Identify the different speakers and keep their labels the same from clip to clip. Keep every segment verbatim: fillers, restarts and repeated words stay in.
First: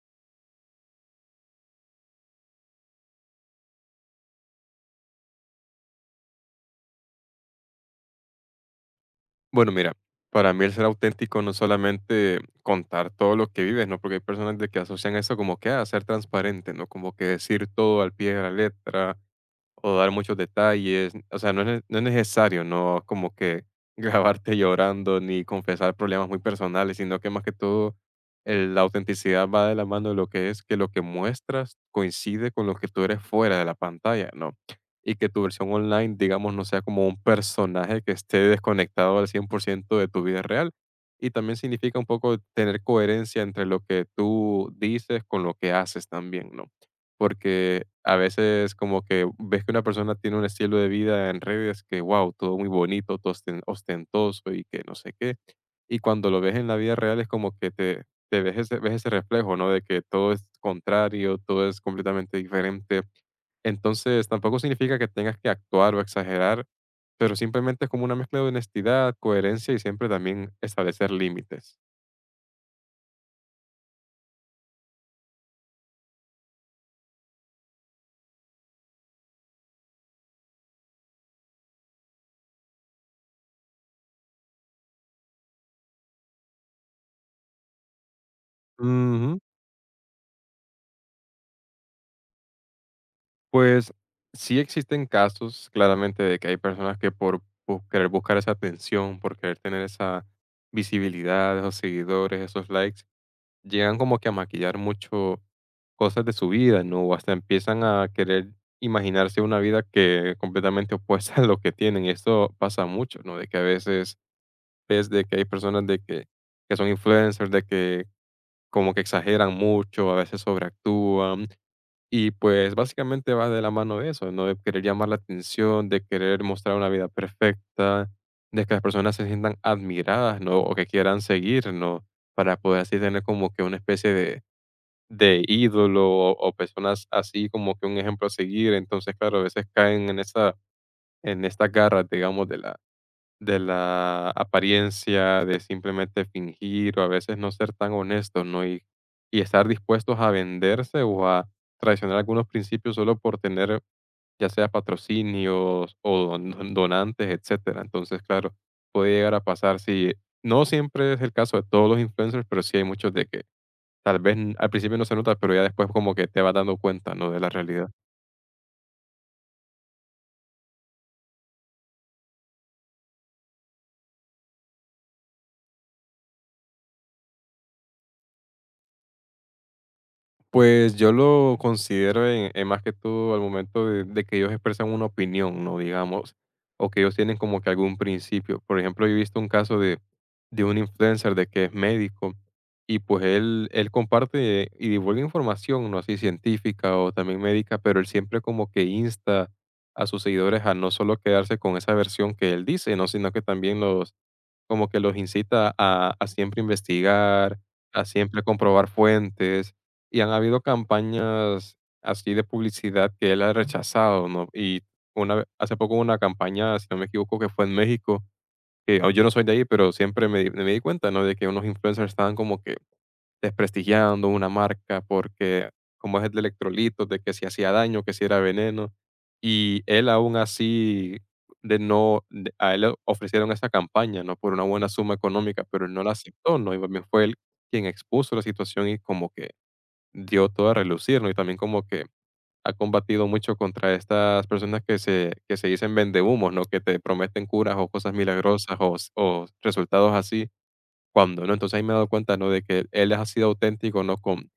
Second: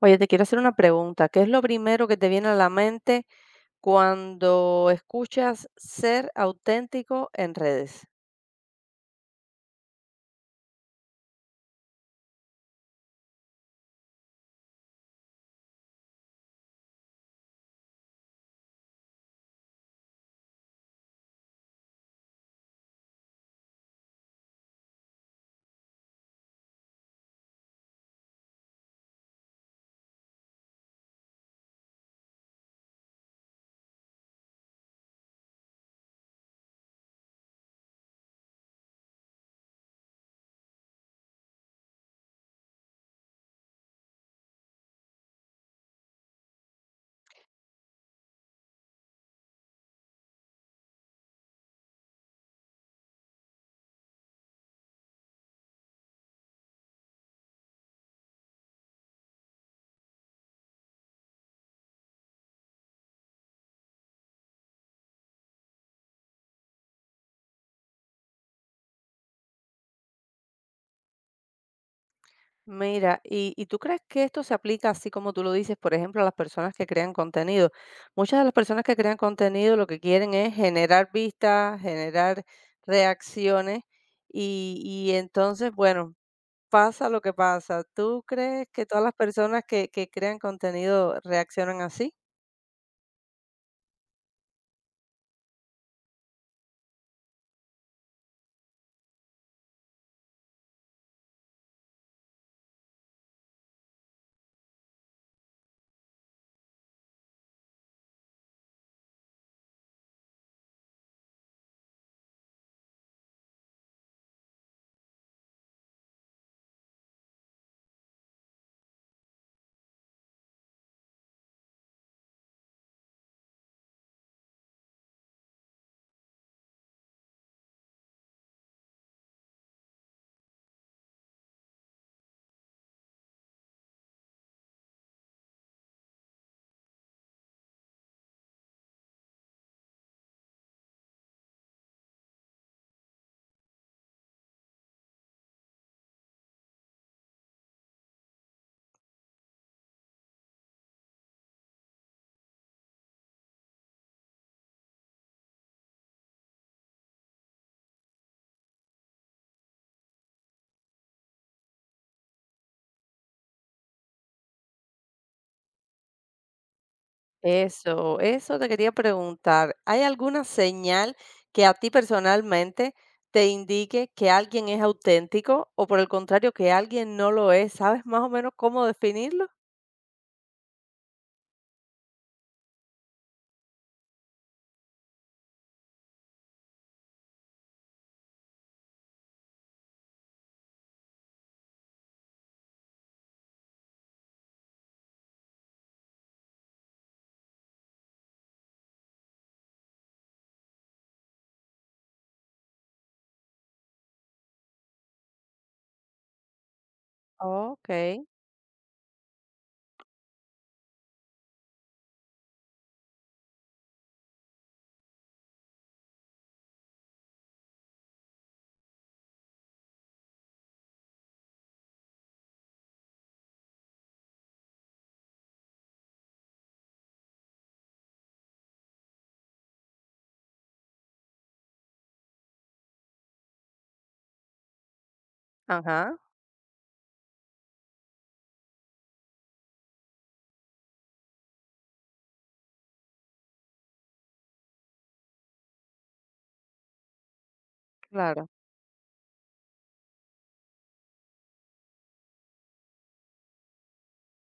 Speaker 1: Oye, te quiero hacer una pregunta. ¿Qué es lo primero que te viene a la mente cuando escuchas ser auténtico en redes?
Speaker 2: Bueno, mira, para mí el ser auténtico no es solamente contar todo lo que vives, ¿no? Porque hay personas de que asocian eso como que a ser transparente, ¿no? Como que decir todo al pie de la letra, o dar muchos detalles. O sea, no es, ne- no es necesario, no como que grabarte llorando ni confesar problemas muy personales, sino que más que todo el- la autenticidad va de la mano de lo que es que lo que muestras coincide con lo que tú eres fuera de la pantalla, ¿no? Y que tu versión online, digamos, no sea como un personaje que esté desconectado al cien por ciento de tu vida real. Y también significa un poco tener coherencia entre lo que tú dices con lo que haces también, ¿no? Porque a veces como que ves que una persona tiene un estilo de vida en redes que, wow, todo muy bonito, todo osten- ostentoso y que no sé qué. Y cuando lo ves en la vida real es como que te, te ves, ese, ves ese reflejo, ¿no? De que todo es contrario, todo es completamente diferente. Entonces, tampoco significa que tengas que actuar o exagerar, pero simplemente es como una mezcla de honestidad, coherencia y siempre también establecer límites.
Speaker 1: Mira, ¿y, y tú crees que esto se aplica así como tú lo dices, por ejemplo, a las personas que crean contenido? Muchas de las personas que crean contenido lo que quieren es generar vistas, generar reacciones y, y entonces, bueno, pasa lo que pasa. ¿Tú crees que todas las
Speaker 2: Ujú.
Speaker 1: personas que, que crean contenido reaccionan así?
Speaker 2: Pues sí existen casos claramente de que hay personas que por bus- querer buscar esa atención, por querer tener esa visibilidad, esos seguidores, esos likes, llegan como que a maquillar mucho cosas de su vida, ¿no? O hasta empiezan a querer imaginarse una vida que completamente opuesta a lo que tienen. Y esto pasa mucho, ¿no? De que a veces ves de que hay personas de que, que son influencers, de que como que exageran mucho, a veces sobreactúan y pues básicamente va de la mano de eso, ¿no? De querer llamar la atención, de querer mostrar una vida perfecta, de que las personas se sientan admiradas, ¿no? O que quieran seguir, ¿no? Para poder así tener como que una especie de, de ídolo o, o personas así como que un ejemplo a seguir. Entonces, claro, a veces caen en esa, en estas garras, digamos, de la, de la apariencia, de simplemente fingir o a veces no ser tan honestos, ¿no? Y, y estar dispuestos a venderse o a traicionar algunos principios solo por tener ya sea patrocinios o don- donantes, etcétera. Entonces, claro, puede llegar a pasar si no siempre es el caso de todos los influencers, pero sí hay muchos de que tal vez n- al principio no se nota, pero ya después como que te vas dando cuenta, ¿no? De la realidad.
Speaker 1: Eso, eso te quería preguntar. ¿Hay alguna señal que a ti personalmente te indique que alguien es auténtico o por el contrario que alguien no lo es? ¿Sabes más o menos cómo definirlo?
Speaker 2: Pues yo lo considero en, en más que todo al momento de, de que ellos expresan una opinión, ¿no? Digamos, o que ellos tienen como que algún principio. Por ejemplo, yo he visto un caso de, de un influencer de que es médico y pues él, él comparte y divulga información, no así científica o también médica, pero él siempre como que insta a sus seguidores a no solo quedarse con esa versión que él dice, ¿no? Sino que también los como que los incita a a siempre investigar,
Speaker 1: Ok,
Speaker 2: a siempre comprobar fuentes, y han habido campañas así de publicidad que él ha rechazado, ¿no? Y una ve hace poco hubo una campaña, si no me equivoco, que fue en México, que, oh, yo no soy de ahí, pero siempre me di me di cuenta, ¿no?, de que unos influencers estaban como que desprestigiando una marca porque como es el de electrolitos, de que si hacía daño, que si era veneno, y él aún así de no de- a él le ofrecieron esa campaña, ¿no? Por una buena suma económica, pero él no la
Speaker 1: ajá,
Speaker 2: aceptó, ¿no? Y más bien fue él quien expuso la situación y como que dio todo a relucir, ¿no? Y también como que ha combatido mucho contra estas personas que se, que se dicen vendehumos, ¿no? Que te prometen curas o cosas
Speaker 1: claro.
Speaker 2: milagrosas o, s- o resultados así cuándo, ¿no? Entonces ahí me he dado cuenta, ¿no? De que él ha sido auténtico, ¿no? Con,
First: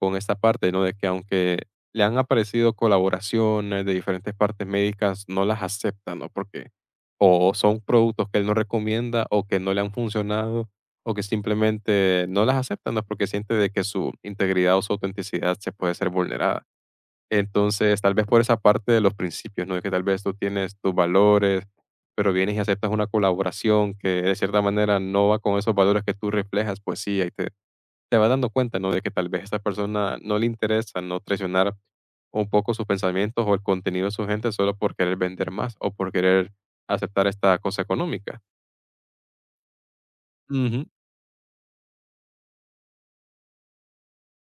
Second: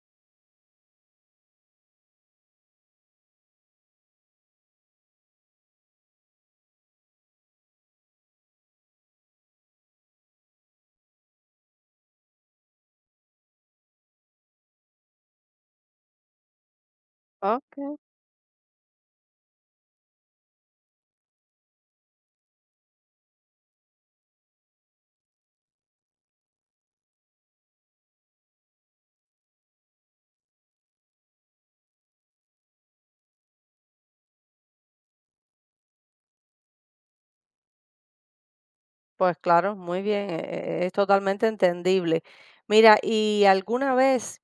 Speaker 2: con esta parte, ¿no? De que aunque le han aparecido colaboraciones de diferentes partes médicas, no las acepta, ¿no? Porque o son productos que él no recomienda o que no le han funcionado o que simplemente no las acepta, ¿no? Porque siente de que su integridad o su autenticidad se puede ser vulnerada.
Speaker 1: Ok,
Speaker 2: Entonces, tal vez por esa parte de los principios, ¿no? De que tal vez tú tienes tus valores, pero vienes y aceptas una colaboración que de cierta manera no va con esos valores que tú reflejas, pues sí, ahí te, te vas dando cuenta, ¿no? De que tal vez a esta persona no le interesa no traicionar un poco sus pensamientos o el contenido de su gente solo por querer vender más o por querer aceptar esta cosa económica.
Speaker 1: pues claro, muy bien, e- e-
Speaker 2: Ujú,
Speaker 1: e, es totalmente entendible. Mira, ¿y alguna vez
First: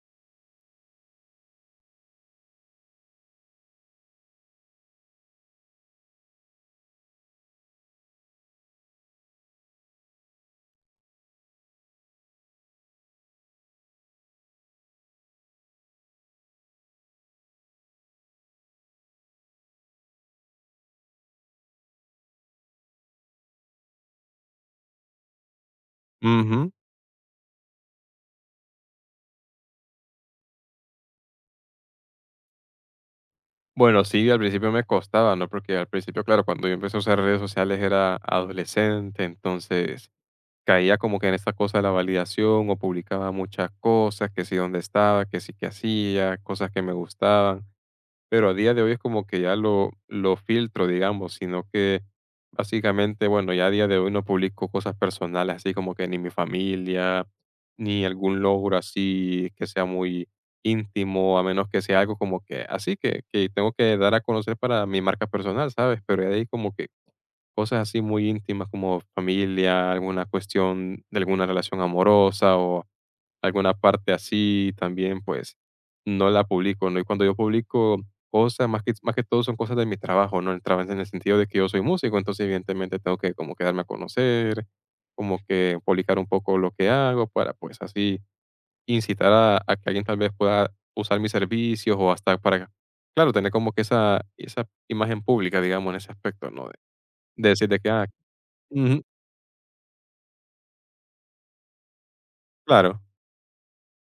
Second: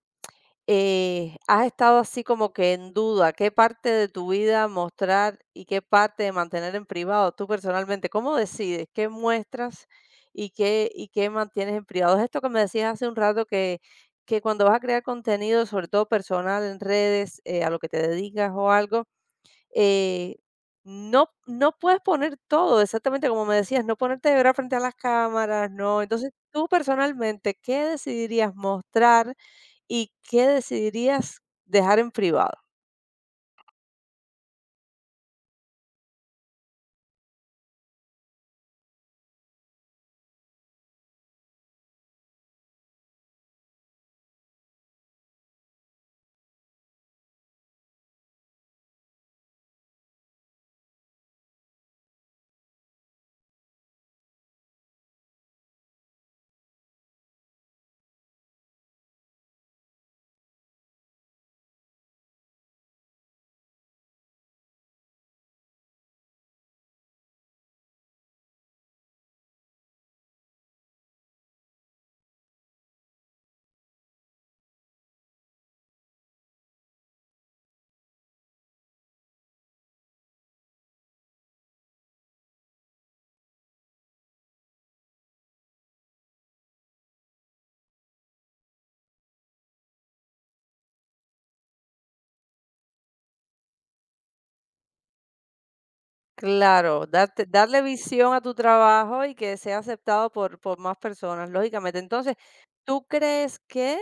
Speaker 1: eh, has estado así como que en duda, qué parte de tu vida mostrar y qué parte de mantener en privado, tú personalmente, ¿cómo decides qué muestras y qué, y qué mantienes en privado? Es esto que me decías hace un rato que, que cuando vas a crear contenido, sobre todo personal en redes, eh, a lo que te dedicas o algo, eh, no, no puedes poner todo, exactamente como me decías, no ponerte de verdad frente a las cámaras, no. Entonces, tú
Speaker 2: ujú.
Speaker 1: personalmente, ¿qué decidirías mostrar y qué decidirías dejar en privado?
Speaker 2: Bueno, sí, al principio me costaba, ¿no? Porque al principio, claro, cuando yo empecé a usar redes sociales era adolescente, entonces caía como que en esta cosa de la validación o publicaba muchas cosas, que sí dónde estaba, que sí que hacía, cosas que me gustaban, pero a día de hoy es como que ya lo, lo filtro, digamos, sino que básicamente, bueno, ya a día de hoy no publico cosas personales, así como que ni mi familia, ni algún logro así que sea muy íntimo, a menos que sea algo como que así que, que tengo que dar a conocer para mi marca personal, ¿sabes? Pero de ahí como que cosas así muy íntimas como familia, alguna cuestión de alguna relación amorosa o alguna parte así también, pues no la publico, ¿no? Y cuando yo publico cosas, más que, más que todo son cosas de mi trabajo, ¿no? El trabajo en el sentido de que yo soy músico, entonces evidentemente tengo que como que darme a conocer, como que publicar un poco lo que hago para pues así incitar a, a que alguien tal vez pueda usar mis servicios o hasta para, claro, tener como que esa, esa imagen pública, digamos, en ese aspecto, ¿no? De,
Speaker 1: Claro, darte
Speaker 2: decir de
Speaker 1: darle
Speaker 2: que, ah,
Speaker 1: visión a tu
Speaker 2: ujú,
Speaker 1: trabajo y que sea aceptado por por más personas, lógicamente. Entonces,
Speaker 2: claro,
Speaker 1: ¿tú crees que,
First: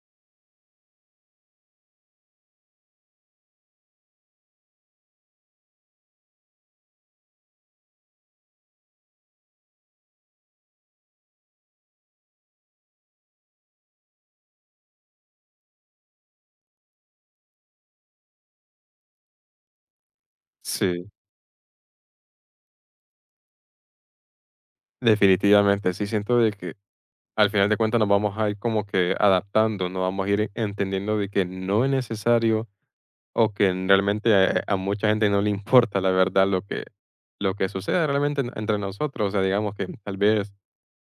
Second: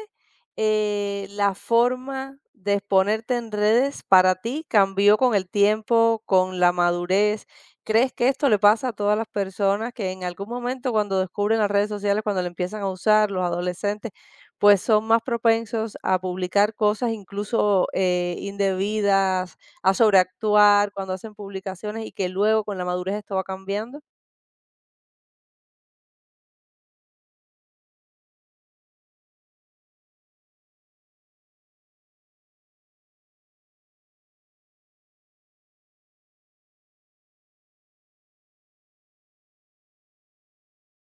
Speaker 1: eh, la forma de exponerte en redes para ti cambió con el tiempo, con la madurez? ¿Crees que esto le pasa a todas las personas que en algún momento cuando descubren las redes sociales, cuando le empiezan a usar, los adolescentes, pues son más propensos a publicar cosas incluso, eh, indebidas, a sobreactuar,
Speaker 2: sí,
Speaker 1: cuando hacen publicaciones y que luego con la madurez esto va cambiando?
Speaker 2: definitivamente. Sí siento de que al final de cuentas nos vamos a ir como que adaptando, nos vamos a ir entendiendo de que no es necesario o que en- realmente a, eh, a mucha gente no le importa la verdad lo que, lo que sucede realmente en- entre nosotros. O sea, digamos que tal vez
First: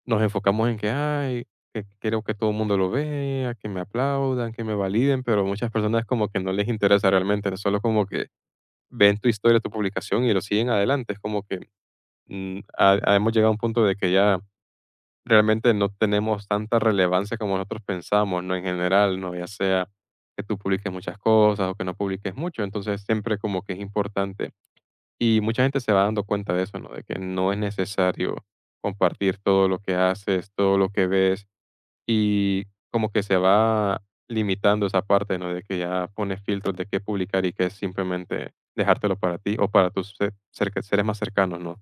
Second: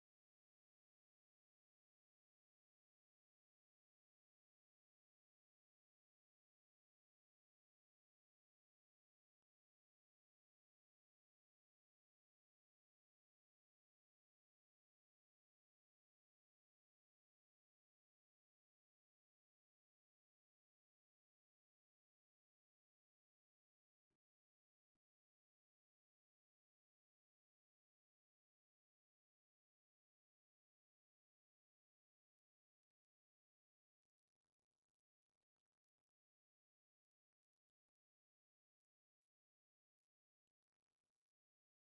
Speaker 2: nos enfocamos en que, ay, que quiero que todo el mundo lo vea, que me aplaudan, que me validen, pero muchas personas como que no les interesa realmente, solo como que ven tu historia, tu publicación y lo siguen adelante. Es como que mm, ha- ha- hemos llegado a un punto de que ya realmente no tenemos tanta relevancia como nosotros pensamos, ¿no? En general, ¿no? Ya sea que tú publiques muchas cosas o que no publiques mucho, entonces siempre como que es importante. Y mucha gente se va dando cuenta de eso, ¿no? De que no es necesario compartir todo lo que haces, todo lo que ves y como que se va limitando esa parte, ¿no? De que ya pones filtros de qué publicar y qué simplemente dejártelo para ti o para tus se- cerca- seres más cercanos, ¿no?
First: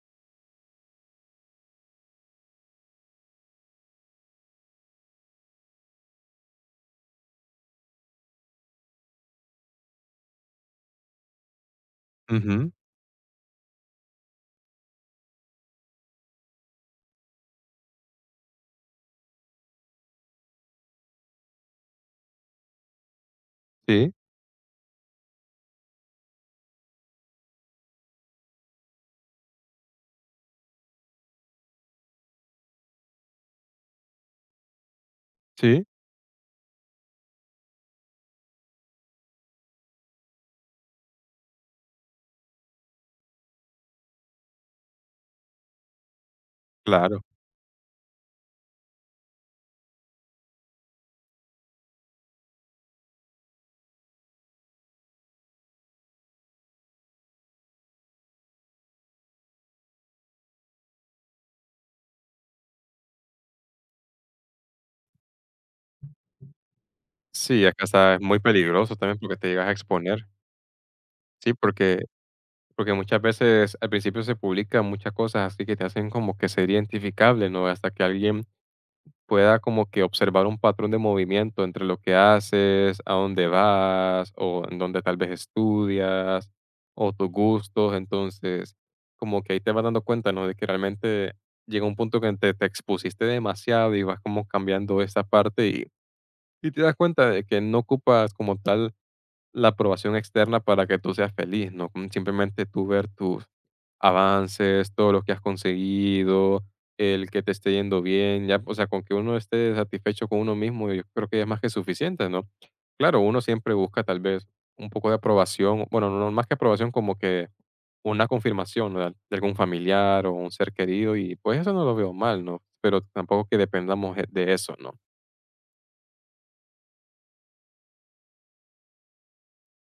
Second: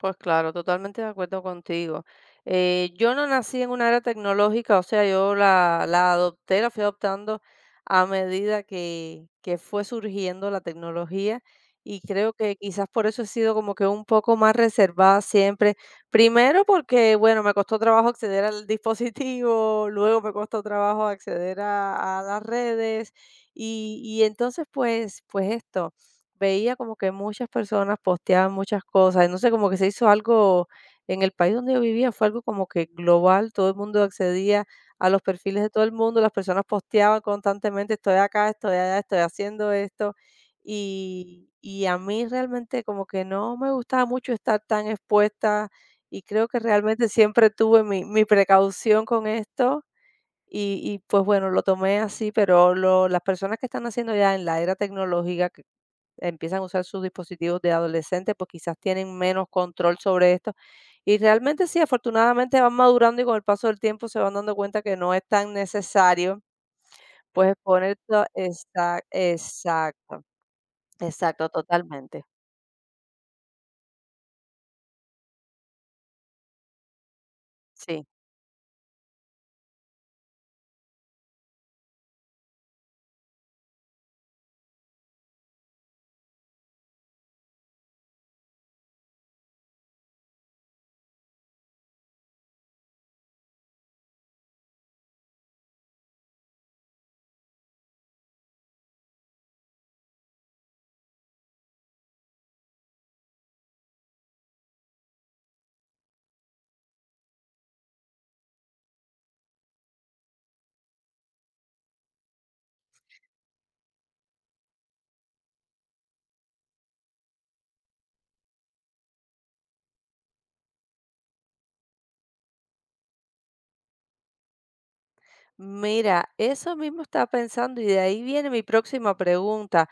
Speaker 1: Pues claro, totalmente de acuerdo contigo. Eh, yo no nací en una era tecnológica, o sea, yo la, la adopté, la fui adoptando a medida que, que fue surgiendo la tecnología y creo que
Speaker 2: Ujú.
Speaker 1: quizás por eso he sido como que un poco más reservada siempre. Primero porque, bueno, me costó trabajo acceder al dispositivo, luego me costó trabajo acceder a, a las redes y,
Speaker 2: Sí,
Speaker 1: y entonces pues, pues esto veía como que muchas personas posteaban muchas cosas, y no sé, como que se hizo algo en el país donde yo vivía, fue algo como que global, todo el mundo accedía a los perfiles de todo
Speaker 2: sí.
Speaker 1: el mundo, las personas posteaban constantemente, estoy acá, estoy allá, estoy haciendo esto, y, y a mí realmente como que no me gustaba mucho estar tan expuesta y creo que realmente
Speaker 2: Claro.
Speaker 1: siempre tuve mi, mi precaución con esto. Y, y pues bueno, lo tomé así, pero lo- las personas que están haciendo ya en la era tecnológica, que empiezan a usar sus dispositivos de adolescente, pues quizás tienen menos control sobre esto. Y realmente sí, afortunadamente van madurando y con el paso del tiempo se van dando cuenta que no es tan necesario, pues
Speaker 2: Sí, es que
Speaker 1: exponer
Speaker 2: hasta es
Speaker 1: to-
Speaker 2: muy peligroso
Speaker 1: esa-
Speaker 2: también porque te llegas a
Speaker 1: exacto,
Speaker 2: exponer.
Speaker 1: exacto,
Speaker 2: Sí, porque
Speaker 1: totalmente.
Speaker 2: porque muchas veces al principio se publican muchas cosas así que te hacen como que ser identificable, ¿no? Hasta que
Speaker 1: Sí.
Speaker 2: alguien pueda como que observar un patrón de movimiento entre lo que haces, a dónde vas o en dónde tal vez estudias o tus gustos. Entonces, como que ahí te vas dando cuenta, ¿no? De que realmente llega un punto que te, te expusiste demasiado y vas como cambiando esa parte y y te das cuenta de que no ocupas como tal la aprobación externa para que tú seas feliz, ¿no? Como simplemente tú ver tus avances, todo lo que has conseguido, el que te esté yendo bien, ya, o sea, con que uno esté satisfecho con uno mismo, yo creo que es más que suficiente, ¿no? Claro, uno siempre busca tal vez un poco de aprobación, bueno, no no, más que aprobación, como que una confirmación, ¿no? De algún familiar o un ser querido, y pues eso no lo veo mal, ¿no? Pero tampoco que dependamos de de eso, ¿no?
Speaker 1: Mira, eso mismo estaba pensando y de ahí viene mi próxima pregunta.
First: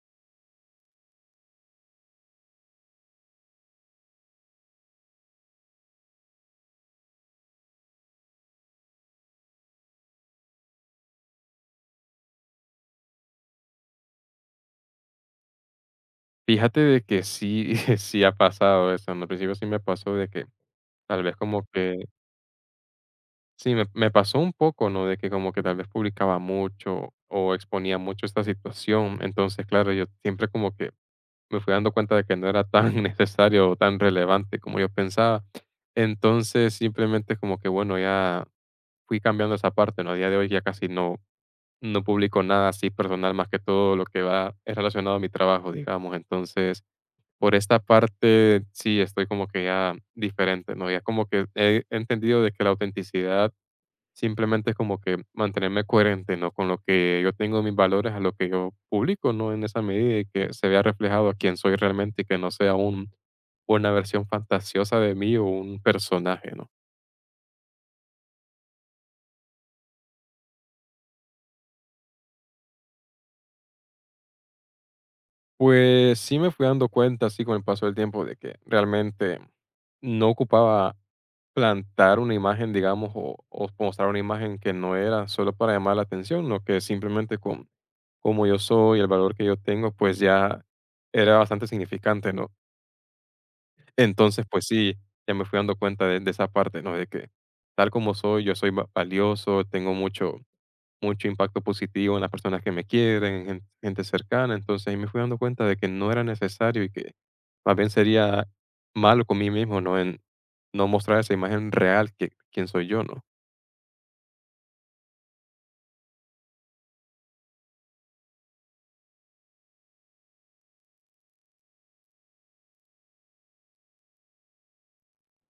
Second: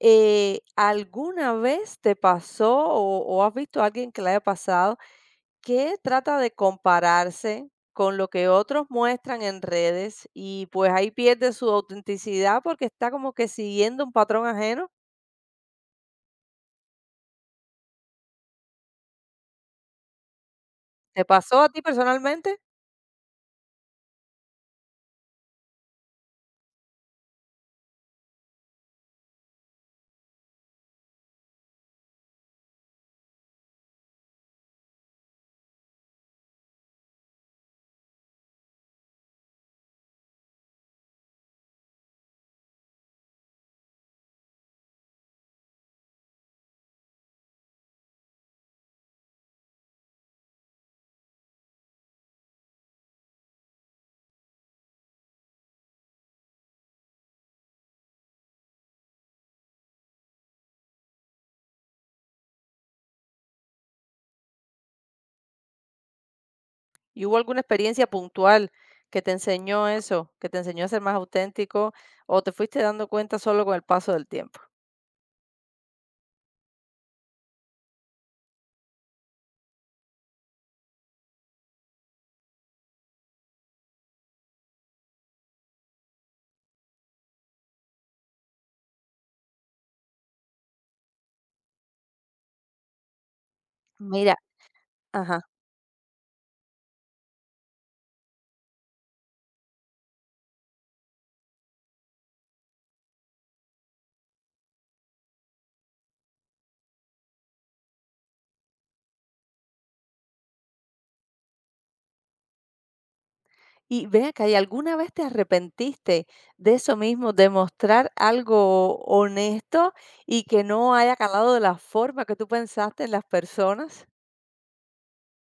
Speaker 1: Eh, ¿alguna vez te pasó o, o has visto a alguien que le haya pasado, que trata de compararse con lo que otros muestran en redes y pues ahí pierde su autenticidad porque está como que siguiendo un patrón ajeno?
Speaker 2: Fíjate de que sí, sí ha pasado eso. Al principio sí me pasó de que tal
Speaker 1: ¿Te
Speaker 2: vez
Speaker 1: pasó
Speaker 2: como
Speaker 1: a ti
Speaker 2: que
Speaker 1: personalmente?
Speaker 2: sí, me, me pasó un poco, ¿no? De que como que tal vez publicaba mucho o exponía mucho esta situación. Entonces, claro, yo siempre como que me fui dando cuenta de que no era tan necesario o tan relevante como yo pensaba. Entonces, simplemente como que, bueno, ya fui cambiando esa parte, ¿no? A día de hoy ya casi no, no publico nada así personal, más que todo lo que va es relacionado a mi trabajo, digamos. Entonces, por esta parte sí estoy como que ya diferente, ¿no? Ya como que he entendido de que la autenticidad simplemente es como que mantenerme coherente, ¿no? Con lo que yo tengo mis valores, a lo que yo publico, ¿no? En esa medida y que se vea reflejado a quién soy realmente y que no sea un, una versión fantasiosa de mí o un personaje, ¿no?
Speaker 1: ¿Y hubo alguna experiencia puntual que te enseñó eso, que te enseñó a ser más auténtico o te fuiste dando cuenta solo con el paso del tiempo?
Speaker 2: Pues sí me fui dando cuenta, así con el paso del tiempo, de que realmente no ocupaba plantar una imagen, digamos, o, o mostrar una imagen que no era solo para llamar la atención, no que simplemente con como yo soy, el valor que yo tengo, pues ya era bastante significante, ¿no?
Speaker 1: Mira,
Speaker 2: Entonces, pues sí, ya
Speaker 1: ajá.
Speaker 2: me fui dando cuenta de, de esa parte, ¿no? De que tal como soy, yo soy va- valioso, tengo mucho, mucho impacto positivo en las personas que me quieren, gen gente cercana. Entonces, ahí me fui dando cuenta de que no era necesario y que más bien sería malo conmigo mismo, ¿no? En no mostrar esa imagen real que quién soy yo, ¿no?
Speaker 1: Y ven acá, ¿y alguna vez te arrepentiste de eso mismo, de mostrar algo honesto y que no haya calado de la forma que tú pensaste en las personas?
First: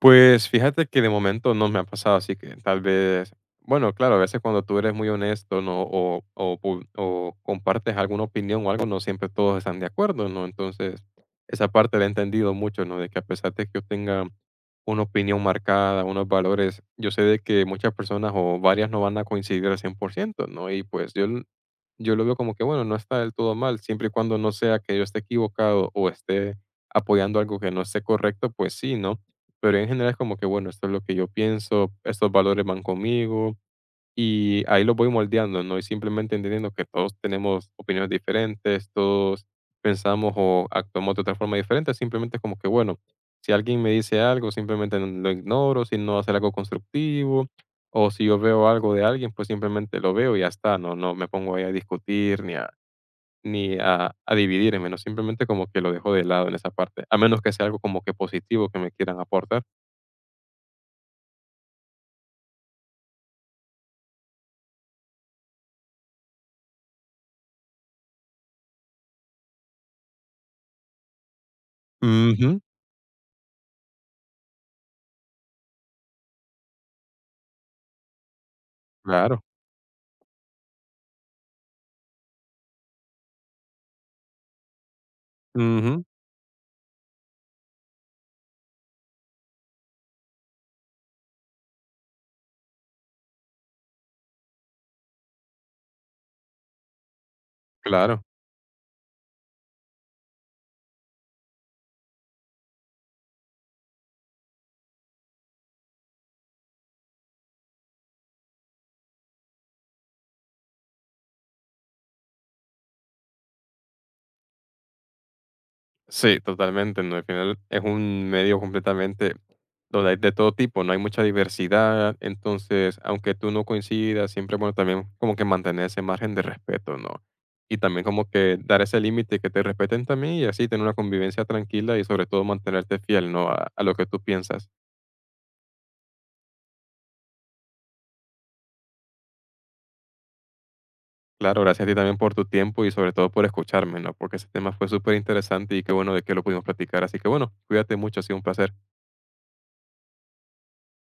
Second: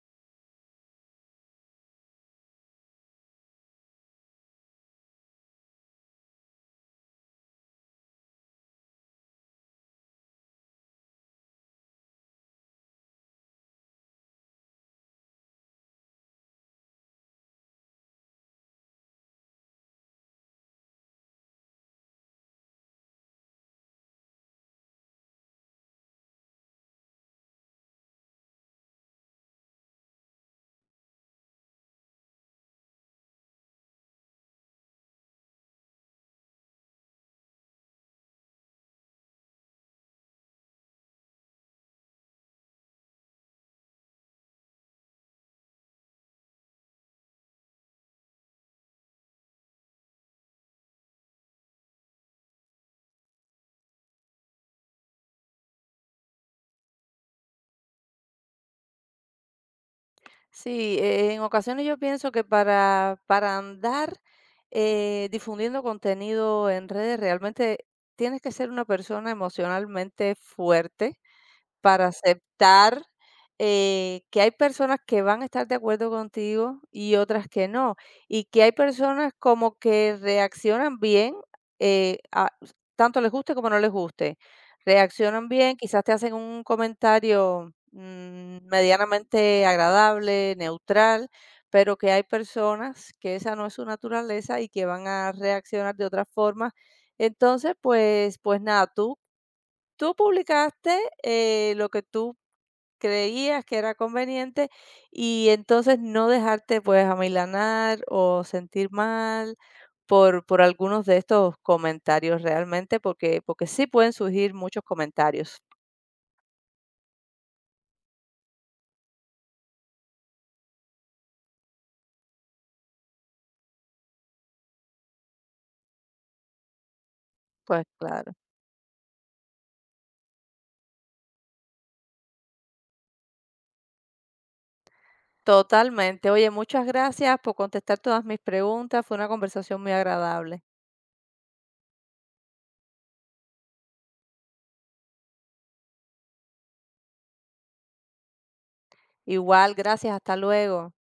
Speaker 2: Pues fíjate que de momento no me ha pasado, así que tal vez, bueno, claro, a veces cuando tú eres muy honesto, ¿no? o, o, pu- o compartes alguna opinión o algo, no siempre todos están de acuerdo, ¿no? Entonces, esa parte la he entendido mucho, ¿no? De que a pesar de que yo tenga una opinión marcada, unos valores, yo sé de que muchas personas o varias no van a coincidir al cien por ciento, ¿no? Y pues yo yo lo veo como que, bueno, no está del todo mal, siempre y cuando no sea que yo esté equivocado o esté apoyando algo que no esté correcto, pues sí, ¿no? Pero en general es como que, bueno, esto es lo que yo pienso, estos valores van conmigo, y ahí los voy moldeando, ¿no? Y simplemente entendiendo que todos tenemos opiniones diferentes, todos pensamos o actuamos de otra forma diferente, simplemente es como que, bueno, si alguien me dice algo, simplemente lo ignoro, si no hace algo constructivo, o si yo veo algo de alguien, pues simplemente lo veo y ya está, no, no me pongo ahí a discutir ni a, ni a, a dividirme, ¿no? Simplemente como que lo dejo de lado en esa parte, a menos que sea algo como que positivo que me quieran aportar.
Speaker 1: Sí, eh, en ocasiones yo pienso que para, para andar eh, difundiendo contenido en redes realmente tienes que ser una persona emocionalmente fuerte para
Speaker 2: Ujú,
Speaker 1: aceptar, eh, que hay personas que van a estar de acuerdo contigo y otras que no, y que hay personas
Speaker 2: claro,
Speaker 1: como que reaccionan bien, eh, a tanto les guste como no les guste. Reaccionan bien, quizás
Speaker 2: ujú,
Speaker 1: te hacen un comentario, mm, medianamente agradable, neutral, pero que hay personas que esa no es su naturaleza y que van a reaccionar de otra forma. Entonces,
Speaker 2: claro.
Speaker 1: pues pues nada, tú... Tú publicaste, eh, lo que tú creías que era conveniente y entonces no dejarte, pues, amilanar o sentir mal por por algunos de estos comentarios realmente, porque porque sí pueden surgir muchos comentarios.
Speaker 2: Sí, totalmente, ¿no? Al final es un medio completamente donde hay de todo tipo, no hay mucha diversidad, entonces, aunque tú no coincidas, siempre, bueno, también como que mantener ese margen de respeto, ¿no? Y
Speaker 1: Pues
Speaker 2: también como
Speaker 1: claro.
Speaker 2: que dar ese límite que te respeten también y así tener una convivencia tranquila y sobre todo mantenerte fiel, ¿no? A, a lo que tú piensas.
Speaker 1: Totalmente. Oye, muchas gracias por contestar todas mis preguntas. Fue una conversación muy agradable.
Speaker 2: Claro, gracias a ti también por tu tiempo y sobre todo por escucharme, ¿no? Porque ese tema fue súper interesante y qué bueno de que lo pudimos platicar. Así que bueno, cuídate mucho, ha sido un placer.
Speaker 1: Igual, gracias. Hasta luego.